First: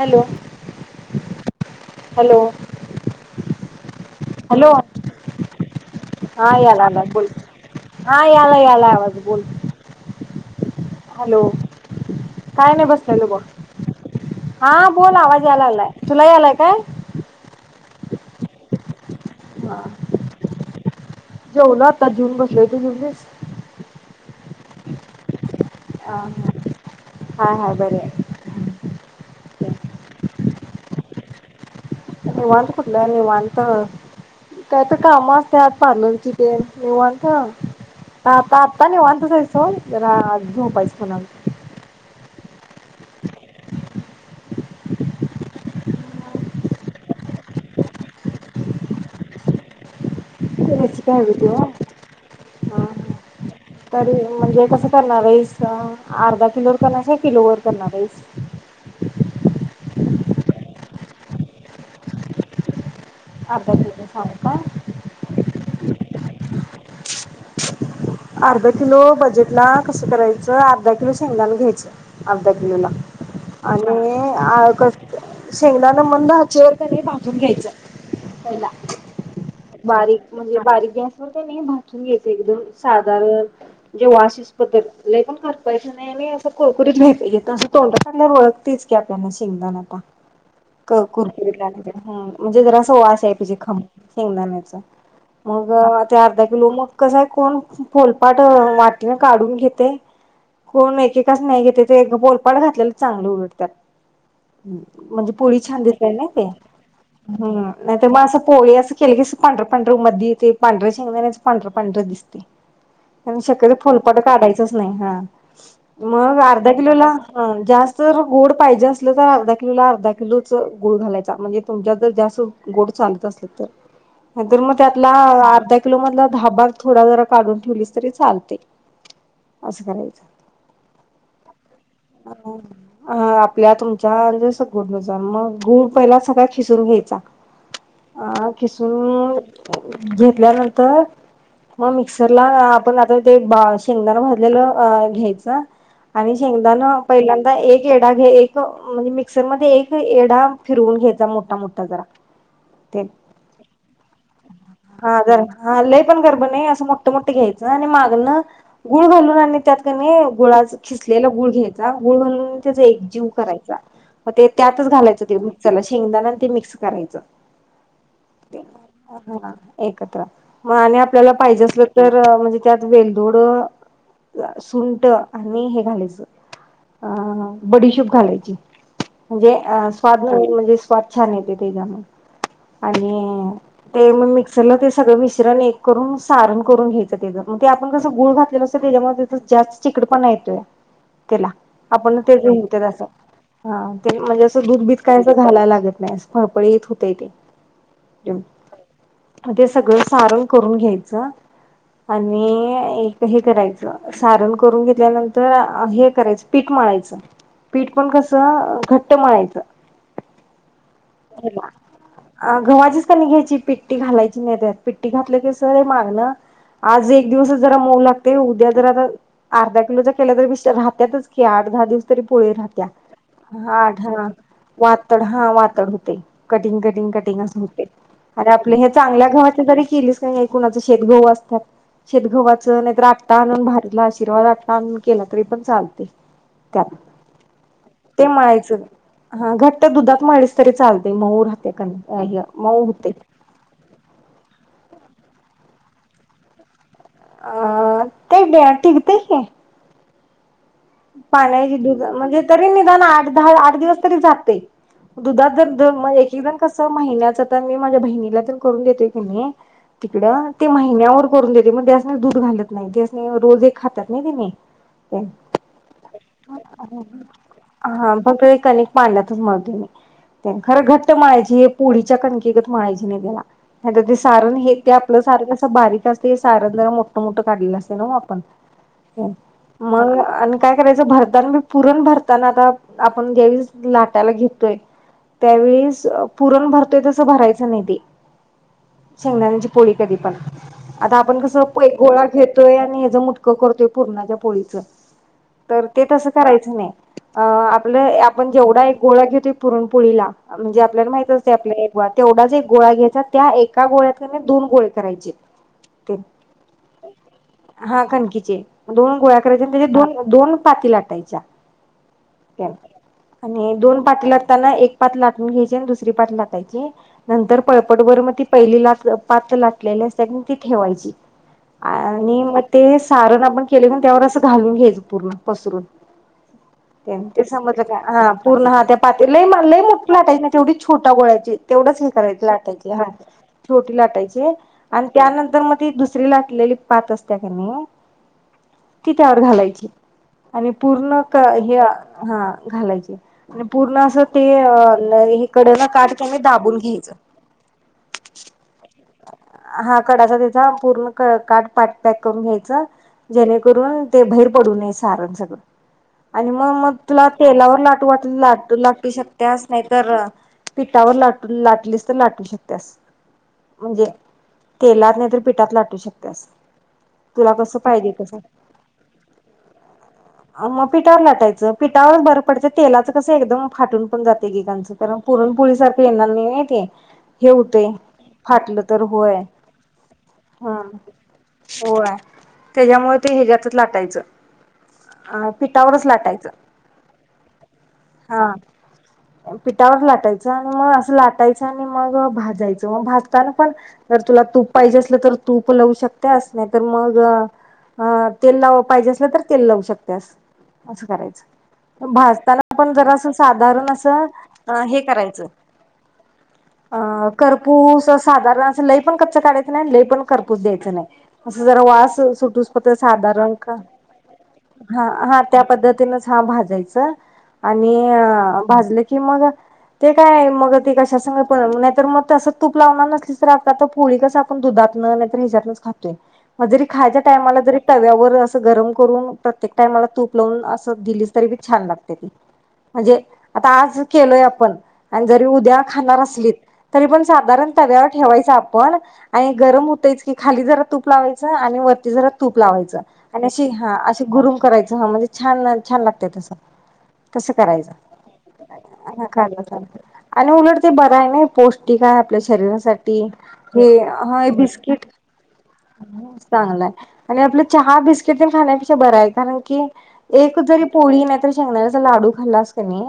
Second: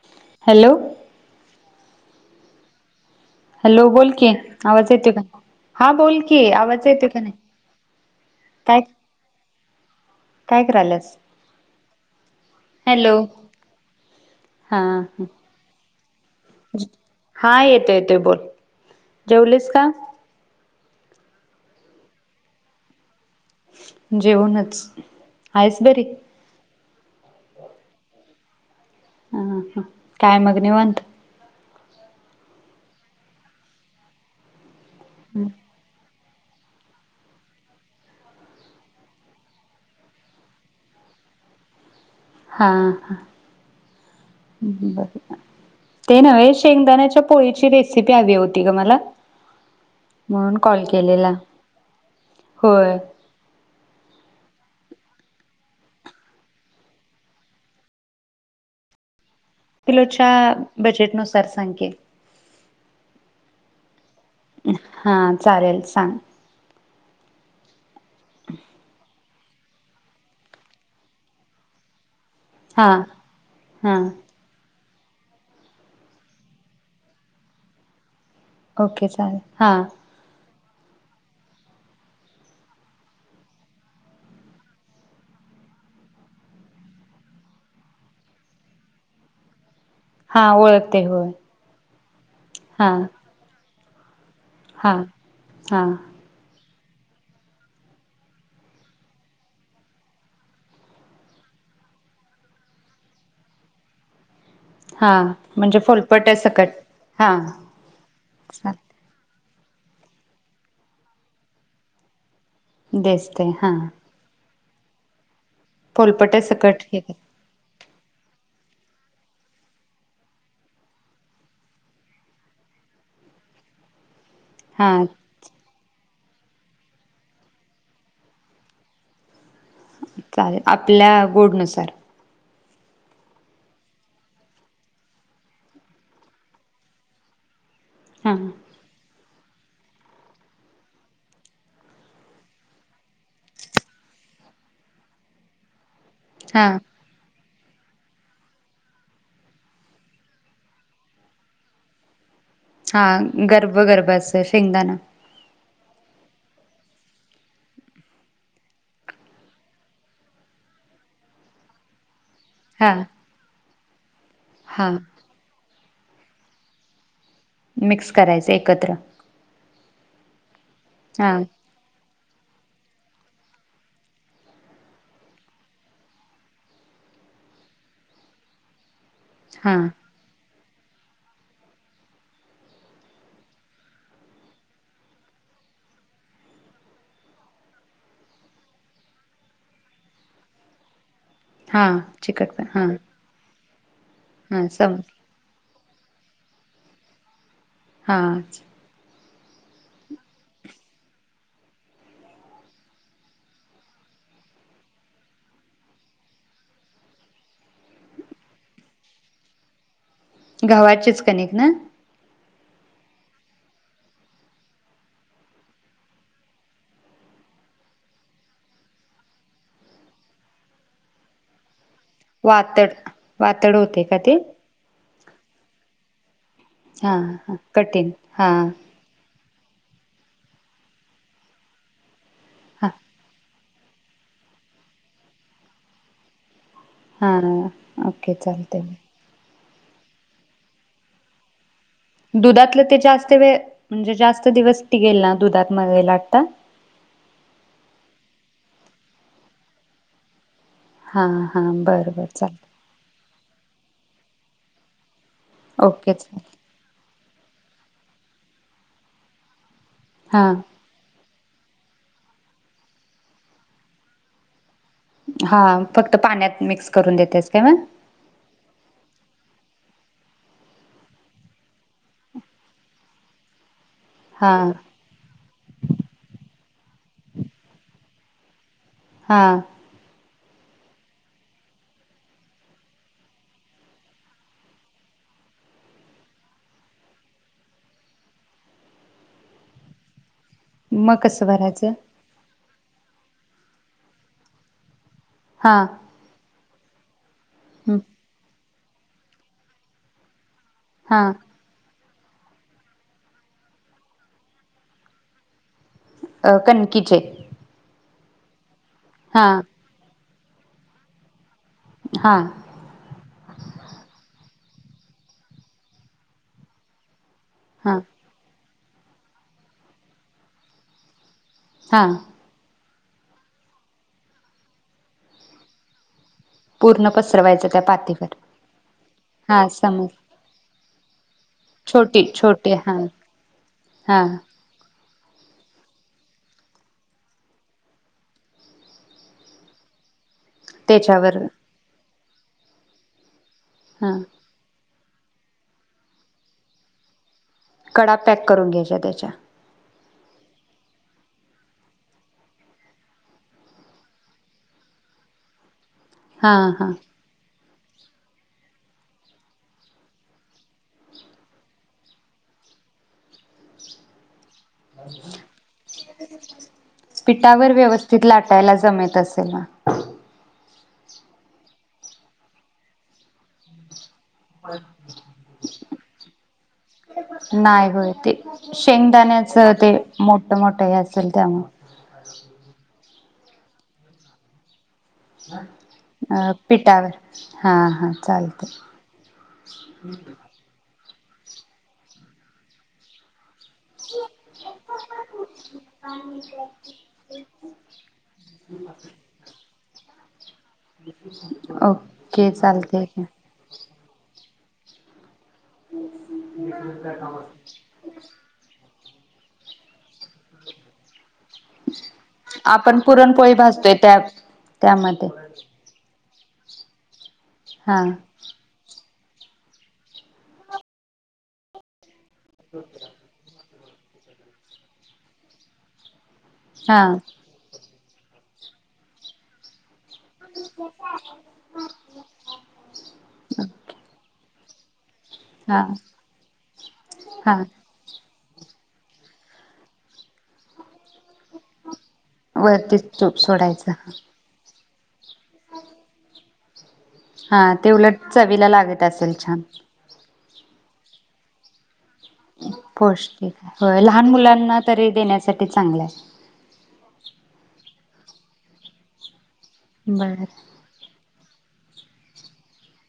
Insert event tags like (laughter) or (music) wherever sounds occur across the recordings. Hello hello. Hello! बोल की, hello आवाज हा येतो का? हा बोल की, याला आवाज आला येतो का बोल नाही? हा याला काय याला आवाज, बोल. काय करायल्यास हॅलो काय नाही हॅलो बसलेय बग. हा बोल आवाज याला लागलाय, तुला आलाय काय? हा येतो येतोय बोल, जेवलेस हा का? जेवलो आता जेऊन बसलेय, तू जेवलीस? जेवणच. ह हा हाय हाय बरिय. ह काय मग निवांत? निवांत कुठलं निवांत कायतर कामच असत्यात. पार्लरची डेट निवांत. आता आताने निवांत जायचं झोपायच जरा झोपायचं म्हणून. हा हा बर. ते नव्हे शेंगदाण्याच्या पोळीची रेसिपी हवी होती ग मला. म्हणून कॉल रेसिपी केलेला. हवी होती ओ होय. हा तरी म्हणजे कसं करणार आहेस? अर्धा किलोवर करणार आहेस की किलो वर करणार आहेस? किलोच्या बजेट नुसार सांग की. अर्धा किलो सांगू काय? हा चालेल सांग. अर्धा किलो बजेटला कसं करायचं अर्धा किलो शेंगदान घ्यायचं. अर्धा किलोला हा हा आणि कस शेंगदाणा मंद आचेवर कणी भाजून घ्यायचं पहिला ओके चालेल हा.. बारीक म्हणजे बारीक गॅसवर तरी भाजून घ्यायचं आहे तरी साधारण जेव्हा अशिस पद्धत लय पण करपायच नाही. नेहमी असं कुरकुरीत व्हायला पाहिजे, असं तोंडांला टाकल्यावर ओळखतेच की आपल्याला शेंगदाणा हा क ओळखते होय कुरकुरीतला म्हणजे हा जरासा वास यायला पाहिजे खमंग शेंगदाणा हा मग हा ते अर्धा किलो मग कसंय कोण फोलपाट वाटीने काढून घेते कोण एकेकाच नाही घेते ते पोलपाड घातलेलं चांगले उलडतात हा म्हणजे पोळी म्हणजे छान दिसली ना, फोलपट्या सकट हा नाही तर मग अस पोळी अस केलं की पांढरा पांढर मध्ये ते पांढर शेंगदाणाचं पांढर पांढर दिसते आणि दिसते हा शक्यतो फुलपाट काढायच नाही हा.. फोलपट्या मग अर्धा सकट किलो हे ला ह जास्त गोड पाहिजे असलं तर अर्धा किलोला अर्धा किलोच गुळ घालायचा म्हणजे तुमच्यात जर जास्त गोड चालत असल तर नाहीतर मग हा त्यातला अर्धा लो मधला धाबा थोडा जरा काढून ठेवलीस तरी चालते असं करायचं चालेल आपल्या गोडनुसार (unintelligible) हा आपल्या तुमच्या जस गोडनुसार गुड पहिला सगळ खिसडून घ्यायचा हा.. अ खिसून घेतल्यानंतर मग मिक्सरला आपण आता ते बा शेंगदानं भाजलेलं घ्यायच आणि हा शेंगदान पहिल्यांदा एक येडा घे. एक म्हणजे मिक्सर मध्ये एक येडा फिरवून घ्यायचा मोठा मोठा जरा ते हा गर्भ गर्भ अस शेंगदाना. ह जरा ह लय पण गरब नाही. असं मोठं मोठ घ्यायचं आणि मागण गुळ घालून आणि त्यात कणी गुळाचं खिसलेला गुळ घ्यायचा. गुळ घालून त्याचा हा एक जीव करायचा. मग ते त्यातच हा घालायचं ते मिक्सरला शेंगदान आणि ते मिक्स करायचं. मिक्स करायचं ते एकत्र. हा एकत्र मग आणि हा आपल्याला पाहिजे असल तर म्हणजे त्यात वेलदोड, सुंट आणि हे घालायचं. अ बडीशोप घालायची. म्हणजे हा अ स्वाद म्हणजे स्वाद छान येते तेज्याने आणि ते मग मिक्सरला ते सगळं मिश्रण एक करून सारण करून घ्यायचं त्याच. मग ते आपण कसं गुळ घातलेलं असतोय त्याच्यामूळ ते जास्त चिकडपणा येतय. (inaudible) त्याला हा आपण चिकट पण हा असा. हा ते म्हणजे असं हा दूध सम बीद काय असं घालायला लागत नाही. फळपळीत होतय ते. हा ते सगळं सारण करून घ्यायचं. आणि एक हे करायचं सारण करून घेतल्यानंतर हे करायचं पीठ माळायचं. पीठ पण कसं घट्ट मळायचं. गव्हाचेच कनिक ना? अ गव्हाचीच कनिक घ्यायची. पिट्टी घालायची नाही त्यात, पिट्टी घातल की कसं मागण आज एक दिवसच जरा मऊ लागते. उद्या जरा अर्धा किलोचा केल्या तर नुसत राहत्यातच त्या की आठ दहा दिवस तर पुळी राहत्या. वातड वातड हा आठ होते का दिवस. ते वातड हा वातड होते कटिंग कटिंग हा कटिंग हा असं होते. कठीण अरे हा आपले हे चांगल्या गव्हाच्या जरी केलीस की नाही. कुणाच शेतगहू असत्यात शेतगव्हाचं. हा नाहीतर आटा आणून घातला आशीर्वाद आटा आणून केला तरी पण चालते. त्यात हा ते ओके मळायचं. चालते हा घट्ट दुधात मळलीस तरी चालते मऊ राहते कनीक. दुधातलं ते जास्त वेळ म्हणजे जास्त दिवस टिकेल ना. दुधात मग न लाटता. अ तेल्या टिगते की. हा हा पाण्याची दुध बरं बर म्हणजे चालत तरी मी निदान आठ- दहा, आठ दिवस तरी जातय. दुधात जर द म ओकेच एक एक जण कस च महिन्याच तर मी माझ्या बहिणीला तेन करून देतोय कणी हा तिकडं महिन्यावर करून देते म त्यासनी दूध घालत नाही. त्यासनी रोज खातात नाही तेनीं. हा फक्त पाण्यात मिक्स करून देतेस काय मग? हा. फक कणिक पाण्यातनच मळतो मी. खरं, घट्ट मळायच हे पोळीच्या कणकीगत मळायची नाही त्याला नाहीतर ते हा तारण हे ते आपलं सारण कस बारीक असते हे. सारण जरा मोठ मोठं काढलेलं असतं ना आपण. हा. मग आणि काय करायचं, भरतान मी पुरण भरताना आता आपण ज्यावेळीस लाटायला घेतोय. त्यावेस पुरण भरतोय तसं भरायचं नाही ते, शेंगदाण्याची पोळी कधी पण. आता मग आपण कसं, भरायचं एक गोळा घेत य आणि हेचं मुटकं करतोय पूर्णाच्या पोळीचं हा तर ते तसं करायचं नाही. अ हम्म आपलं आपण जेवढा एक गोळा घेतोय पुरणपोळीला, म्हणजे आपल्याला माहित अस हा (unintelligible) तेवढाच एक गोळा घ्यायचा, त्या एका गोळ्यात की नाही दोन गोळे करायचे. ते अ कणकीचे. हा, कणकीचे. दोन गोळ्या हा करायचे आणि त्याच्या दोन, दोन पाती लाटायच्या. हा. तर आणि दोन पाती लाटताना, एक पात लाटून घ्यायची आणि दुसरी पात लाटायची. नंतर हा पळपटभर मग ती पहिली ला पात लाटलेली असते ती ठेवायची. हा आणि मग ते सारण आपण केले, म्ह त्यावर असं घालून घ्यायचं पूर्ण पसरून. पूर्ण ते पसरवायचं त्या समजलं, हा. पातीवर पूर्ण हा, त्या पात लय म हा लय समज मोठी लाटायची नाही. तेवढी छोटा गोळायची, तेवढंच हे छोटी करायचे छोटी लाटायचे. हा छोटी हा लाटायची आणि त्यानंतर मग, ती दुसरी लाटलेली पात असत्या कणी ती त्यावर घालायची. आणि पूर्ण त्याच्यावर का हे हा घालायचे आणि पूर्ण हा असं ते हे कडनं काट कनी दाबून घ्यायचं. कडा पॅक करून घ्यायच्या त्याच्या. हा कडाचा त्याचा पूर्ण क काठ पात पॅक करून घ्यायचं जेणेकरून ते बाहेर पडू नये सारण सगळं आणि हा म हा मग तुला तेलावर लाटू वाटलं, लाट लाटू शकतेयस. नाही तर पिठावर लाटून लाटलीस, तर लाटू शकतेस. म्हणजे तेलात नाही तर पिठात लाटू शकत्यास. तुला पीठावर कसं पाहिजे व्यवस्थित, तसं लाटायला जमत असेल ना. मग पिठावर लाटायचं. पिठावर बरं पडतंय, तेलाचं कसं एकदम फाटून- पण जाते एकएकांचं. कारण पुरणपोळी सारखं येणार नाही न ते हे होतंय. नाही होय ते फाटलं तर होय. शेंगदाण्याचं ते मोठं मोठं हम. हे असेल त्यामुळे होय. त्याच्यामुळे ते ह्याच्यातच लाटायचं. अ पिठावरच अ लाटायचं पिठावर हा, हा, चालते. पिठावर लाटायचं आणि, मग असं लाटायचं आणि मग भाजायचं मग भाज भाजताना पण जर तुला, तूप पाहिजे असलं तर तूप लावू शकत्यास. नाही तर मग अ तेल लाव पाहिजे असलं, तर तेल लावू शकत्यास. असं करायचं. ओके भाजताना पण चालते जर असंच साधारण असं, हे करायचं. अ.. करपूस असं साधारण असं लई पण कच्चं काढयचं नाही, लई पण करपूच द्यायच नाही. असं जरा वास सुटूस पर्यंत साधारण डॅब हा! हा! त्या पद्धतीनंच हा भाजायचं आणि हा भाजलं की मग ते काय मग ते कशा संग पण, नाही तर मग तसं तूप लावणार नसलीस तर आता आता पोळी कसं आपण दुधातनं नाही तर हेच्यातनंच खातो. मग जरी हा खायच्या टाईम आला जरी तव्यावर असं गरम करून, प्रत्येक टाइमाला तूप लावून असंच दिलीच तरी बी छान लागते. म्हणजे, आता आजच केलोय आपण आणि जरी उद्या हा खाणार असलीत. तरी पण हा साधारण तव्यावर ठेवायचं आपण आणि गरम होतयंच की. खाली जरा तुप धावायचं आणी वरती जरा तुप लावायच वरतीच तूप आमी अशी सोडायचं हं अशी गुरुम करायचं ह म्हणजे. छान छान लागते तसं. तस हा ते करायचं, उलट चवीला लागत (inaudible) असेल छान कलं चाल्तं आणि उलट ते बराय ना पोस् टीकाय आपल्या शरीरासाठी, पौष्टिक हे होय लहान हं मुलांना बिस्किट तरी देण्यासाठी चांगलं चांगलाय आणि आपलं चहा बिस्किट तेन खाण्यापेक्षा बराय कारण की आहे बरं एक जरी पोळी नाई तर शेंगदाण्याचा लाडू खाल्लास क नी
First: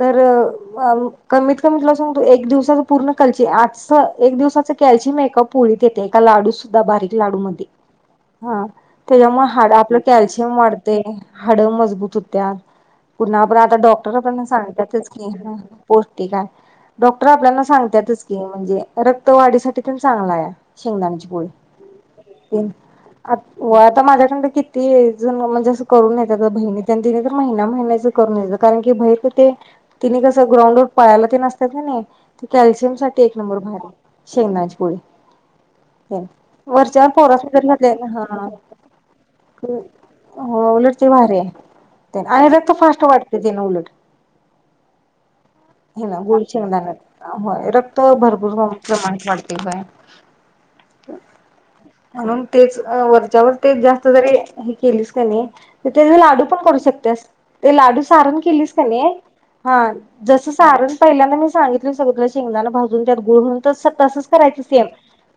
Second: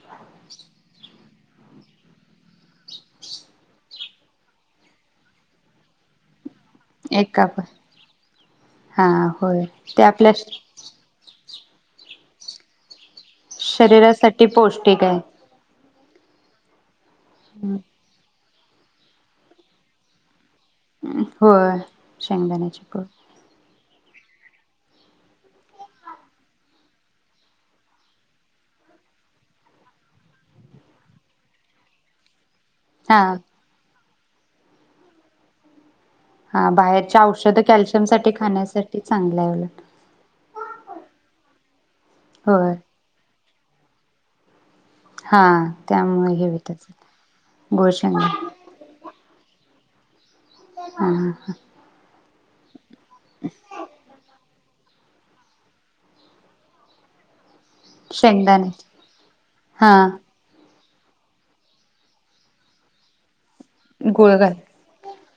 तर अं कमीत कमी तुला सांगतो एक दिवसाच पूर्ण कल्ची आजच एक दिवसाच कॅल्चीम् एका पोळीत् येते एका लाडूत सुद्धा बारीक एक लाडू काप मधे हं हा त्याच्यामुळं होय हाड आपल ते आपल्या परते हाड मजबूत होत्या. पुन्हा आपण आता डॉक्टराकडनं शरीरासाठी पौष्टिक सांगतातच आहे. की हं पौष्टिकाय. डॉक्टर आपल्याला हम्म. सांगत्यातच की म्हणजे, रक्त वाढीसाठी पण चांगलाया. शेंगदाण्याची पोळी, होय तीन् शेंगदाण्याची पोड आत् व आता माझ्याकडनं कित् ते ज म्हणजे असं करून येतं गं, बहिणी त्यांन दिनं तर महिना महिन्याचं करून यायचं कारण की भैर त ते तीनी कसं ग्रउंडवर पळायला ते नसतं क नी ते कॅल्शि् हा त्यानसाठी एक नंबर भारी शेंगनाची पोळी. हा वरच्यावर बाहेरच्या औषध पोरासनी जर कॅल्शियम (inaudible) हा. साठी चांगलाय ओ. हो उलट ते भारीय. आय रक्त होय. फास्ट वाढते त्यानं उलट. हा हे नं त्यामुळे गुड होत शेंगदानान, असेल होय गुळ रक्त शेंगदा भरपूर वा प्रमाणात वाडते होय. हम हम ह. म्हणून, तेच अं वरच्यावर तेच जास्त जरी हे केलीस का नी म त्याचे लाडू पण करू शकतेस. ते लाडू सारण शेंगदाणे केलीस का नी, हा जसं सारण पयल्यांदा मी सांगितलं सगळ शेंगदानं भाजून त्यात गुळ हुन त स तसंच गुळ घाल करायचं सेम.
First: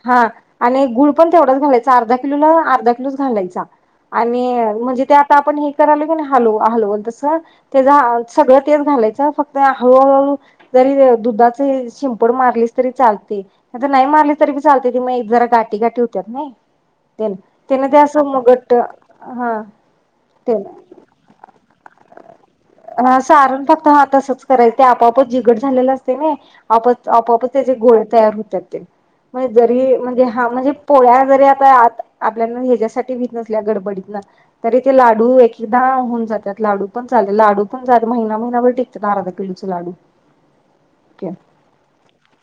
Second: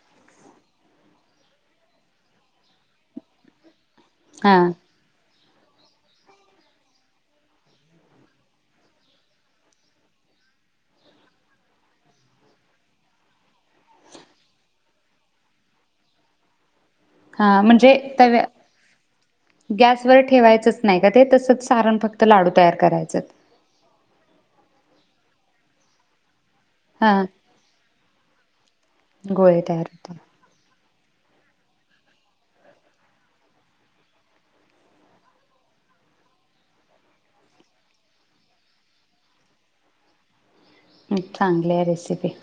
हा आणि गुळ पण तेवढाच घालायचा अर्धा किलोला अर्धा किलोच घालायचा. आणि, हा म्हणजे ते आता आपण हे करालो की नी हलव हलवुन तसं त्याचा सगळं तेच घालायचं फक्त हळूहळू हळु जरी दुधाची शिंपड मारलीस तरी चालते. आता नई मारली तरी बी चालतंय ती म एक् जरा गाठी गाठी होत्यात नई तेण हा ते म्हणजे असं तव्या मग घट्ट हा गॅसवर ते ठेवायचचं नाई का ते तसचं सारण फक्त लाडू तयार करा हं सारण फक्त हं तसच करायचं ते आपोआपच जिगड झालेलं असतंय व्हय. आप हा आपोआपच त्याचे गोळे तयार होत्यात ते, म गोळे तयार जरी म्हणजे होतात हा म्हणजे पोळ्या जरी आता आत आपल्यानं ह्याच्यासाठी बीनसल्या गडबडीतनं तरी ते लाडू एकेकदा होऊन जातात लाडू पण चाले लाडू हुण जात महिना महिनाभर टिकत्यात अर्धा किलोचे लाडू. हुं चांगलीय रेसिपी.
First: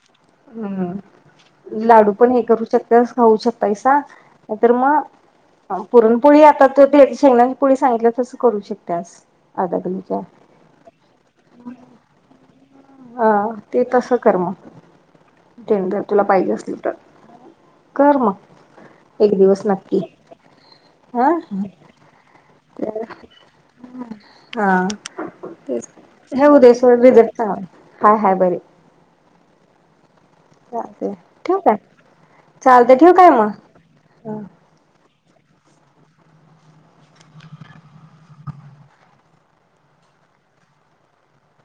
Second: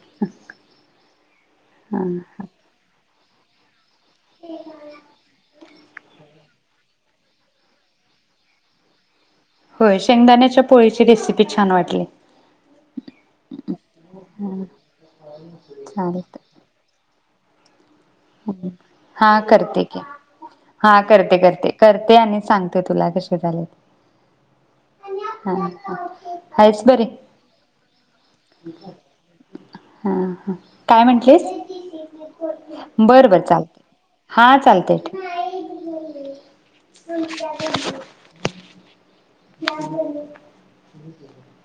हम्म लाडू पण हा. हे करू शकत्यास खाऊ शकतायसा नाई तर म अन् पुरणपोळी आता तू दे शेंगदाण्या् पुढे सांगितलीया तसं करू शकतीयास अर्धा होय किलोच् शेंगदाण्याच्या पोळीची रेसिपी छान वाटली. अं ते तसं कर मं डेंडर तुला पायजे चालतंय. असली तर. कर मग एक हा दिवस करते की नक्की. हा करते करते, करते आणि सांगते तुला कसे झाले त. हम. हां. हां हाइस बरी? रिझल्ट चांगला हाय हाय बरे हां हां. चालतंय ठेवू काय? चालतंय. बरं बरं चालतंय हां चालतंय ठे (inaudible) (inaudible)